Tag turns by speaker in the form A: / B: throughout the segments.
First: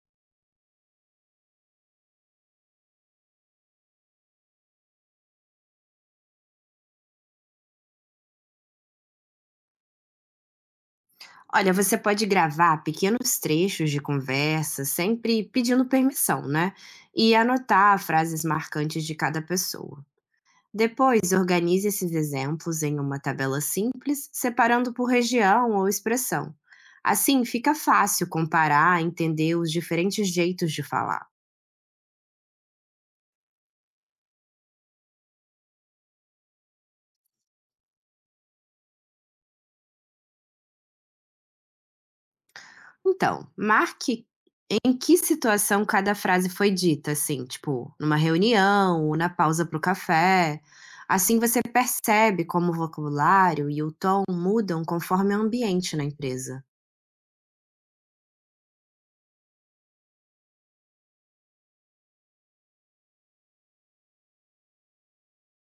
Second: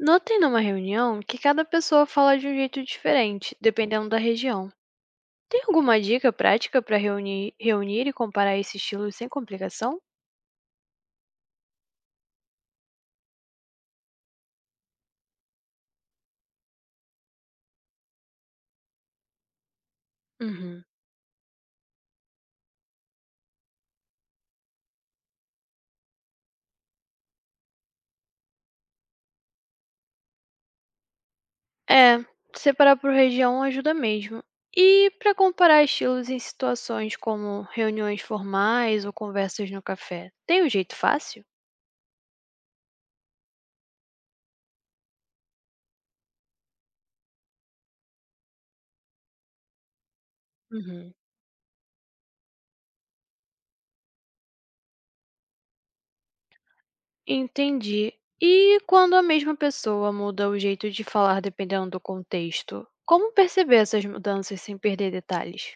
A: Notem numa reunião que cada pessoa fala de um jeito diferente, dependendo da região. Tem alguma dica prática para reunir e comparar esses estilos sem complicação?
B: Olha, você pode gravar pequenos trechos de conversa, sempre pedindo permissão, né? E anotar frases marcantes de cada pessoa.
A: Uhum.
B: Depois, organize esses exemplos em uma tabela simples, separando por região ou expressão. Assim, fica fácil comparar, entender os diferentes jeitos de falar.
A: É, separar por região ajuda mesmo. E para comparar estilos em situações como reuniões formais ou conversas no café, tem um jeito fácil?
B: Então, marque em que situação cada frase foi dita, assim, tipo, numa reunião ou na pausa para o café?
A: Uhum.
B: Assim você percebe como o vocabulário e o tom mudam conforme o ambiente na empresa.
A: Entendi. E quando a mesma pessoa muda o jeito de falar dependendo do contexto, como perceber essas mudanças sem perder detalhes?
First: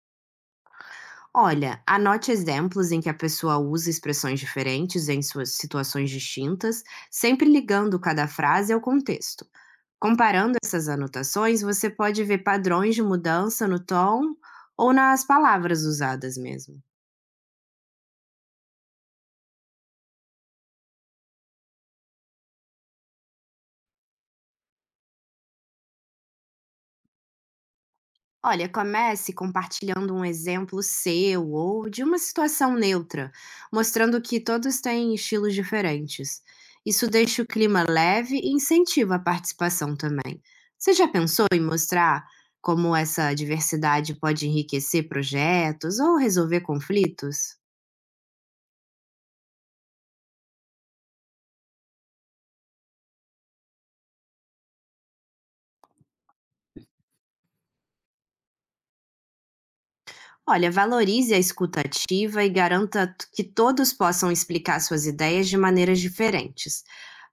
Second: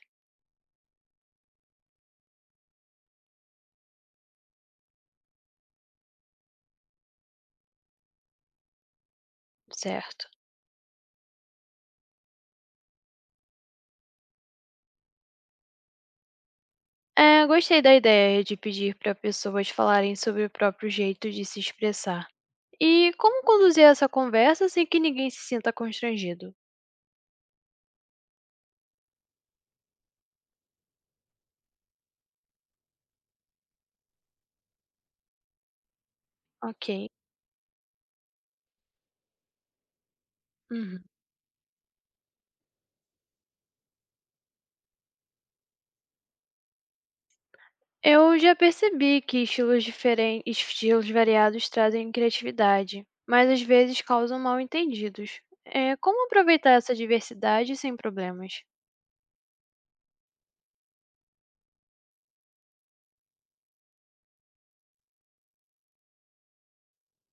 B: Olha, anote exemplos em que a pessoa usa expressões diferentes em suas situações distintas, sempre ligando cada frase ao contexto.
A: Certo.
B: Comparando essas anotações, você pode ver padrões de mudança no tom ou nas palavras usadas mesmo.
A: É, gostei da ideia de pedir para pessoas falarem sobre o próprio jeito de se expressar. E como conduzir essa conversa sem que ninguém se sinta constrangido?
B: Olha, comece compartilhando um exemplo seu ou de uma situação neutra, mostrando que todos têm estilos diferentes.
A: Ok.
B: Isso deixa o clima leve e incentiva a participação também. Você
A: Uhum.
B: já pensou em mostrar como essa diversidade pode enriquecer projetos ou resolver conflitos?
A: Eu já percebi que estilos variados trazem criatividade, mas às vezes causam mal-entendidos. É, como aproveitar essa diversidade sem problemas?
B: Olha, valorize a escuta ativa e garanta que todos possam explicar suas ideias de maneiras diferentes.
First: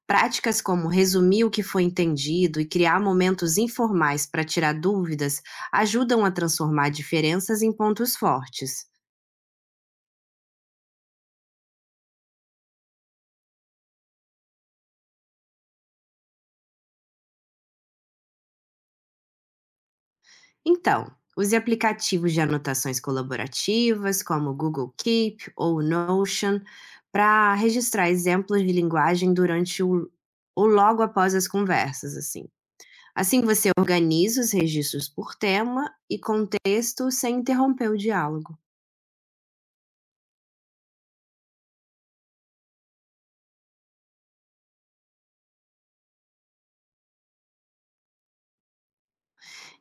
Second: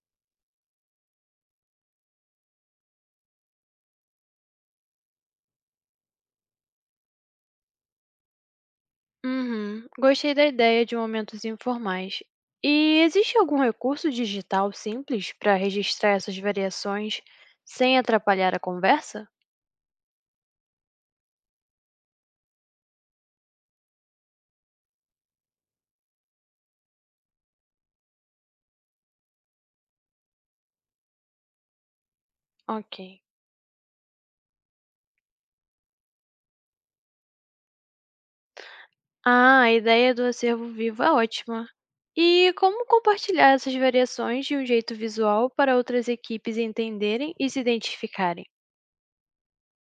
B: Práticas como resumir o que foi entendido e criar momentos informais para tirar dúvidas ajudam a transformar diferenças em pontos fortes.
A: Uhum. Gostei da ideia de momentos informais. E existe algum recurso digital simples para registrar essas variações sem atrapalhar a conversa?
B: Então, use aplicativos de anotações colaborativas, como o Google Keep ou o Notion, para registrar exemplos de linguagem durante o ou logo após as conversas, assim.
A: Ok.
B: Assim você organiza os registros por tema e contexto sem interromper o diálogo.
A: Ah, a ideia do acervo vivo é ótima. E como compartilhar essas variações de um jeito visual para outras equipes entenderem e se identificarem?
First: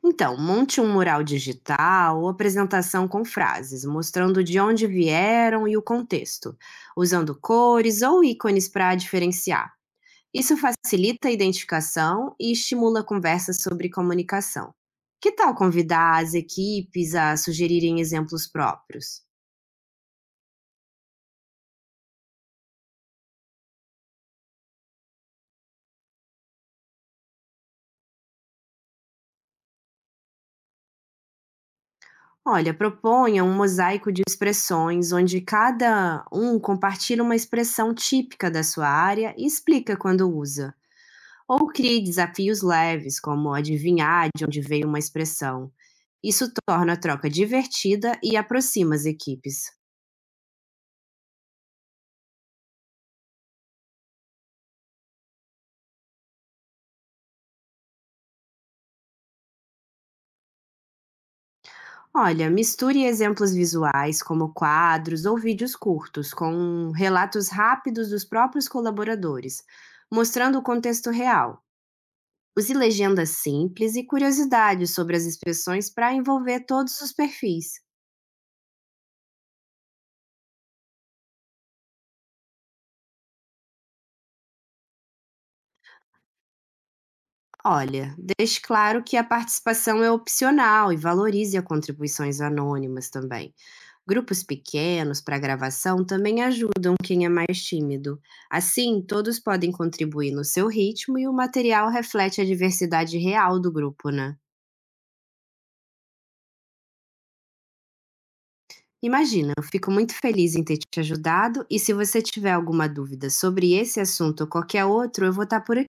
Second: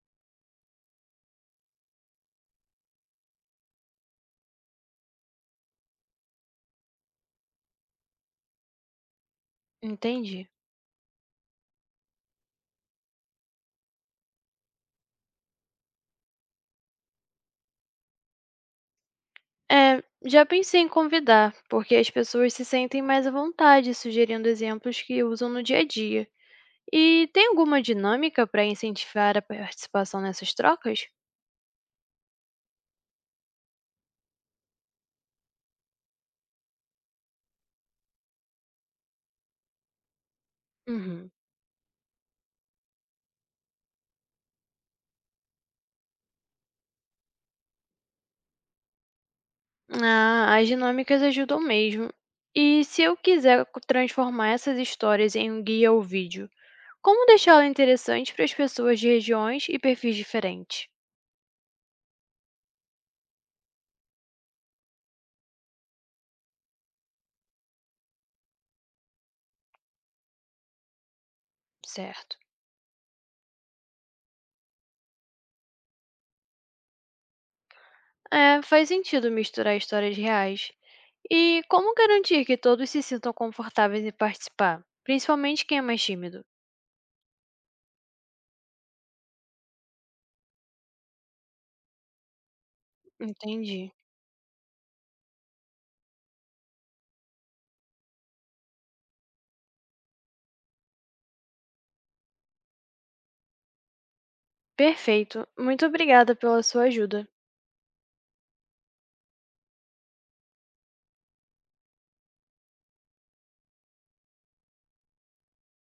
B: Então, monte um mural digital ou apresentação com frases, mostrando de onde vieram e o contexto, usando cores ou ícones para diferenciar.
A: Entendi.
B: Isso facilita a identificação e estimula conversas sobre comunicação. Que tal convidar as equipes a sugerirem exemplos próprios?
A: É, já pensei em convidar, porque as pessoas se sentem mais à vontade sugerindo exemplos que usam no dia a dia. E tem alguma dinâmica para incentivar a participação nessas trocas?
B: Olha, proponha um mosaico de expressões onde cada um compartilha uma expressão típica da sua área e explica quando usa.
A: Uhum.
B: Ou crie desafios leves, como adivinhar de onde veio uma expressão. Isso torna a troca divertida e aproxima as equipes.
A: Ah, as dinâmicas ajudam mesmo. E se eu quiser transformar essas histórias em um guia ou vídeo, como deixá-lo interessante para as pessoas de regiões e perfis diferentes?
B: Olha, misture exemplos visuais, como quadros ou vídeos curtos, com relatos rápidos dos próprios colaboradores, mostrando o contexto real.
A: Certo.
B: Use legendas simples e curiosidades sobre as expressões para envolver todos os perfis.
A: É, faz sentido misturar histórias reais. E como garantir que todos se sintam confortáveis em participar, principalmente quem é mais tímido?
B: Olha, deixe claro que a participação é opcional e valorize as contribuições anônimas também.
A: Entendi.
B: Grupos pequenos para gravação também ajudam quem é mais tímido. Assim, todos podem contribuir no seu ritmo e o material reflete a diversidade real do grupo, né?
A: Perfeito. Muito obrigada pela sua ajuda.
B: Imagina, eu fico muito feliz em ter te ajudado e se você tiver alguma dúvida sobre esse assunto ou qualquer outro, eu vou estar por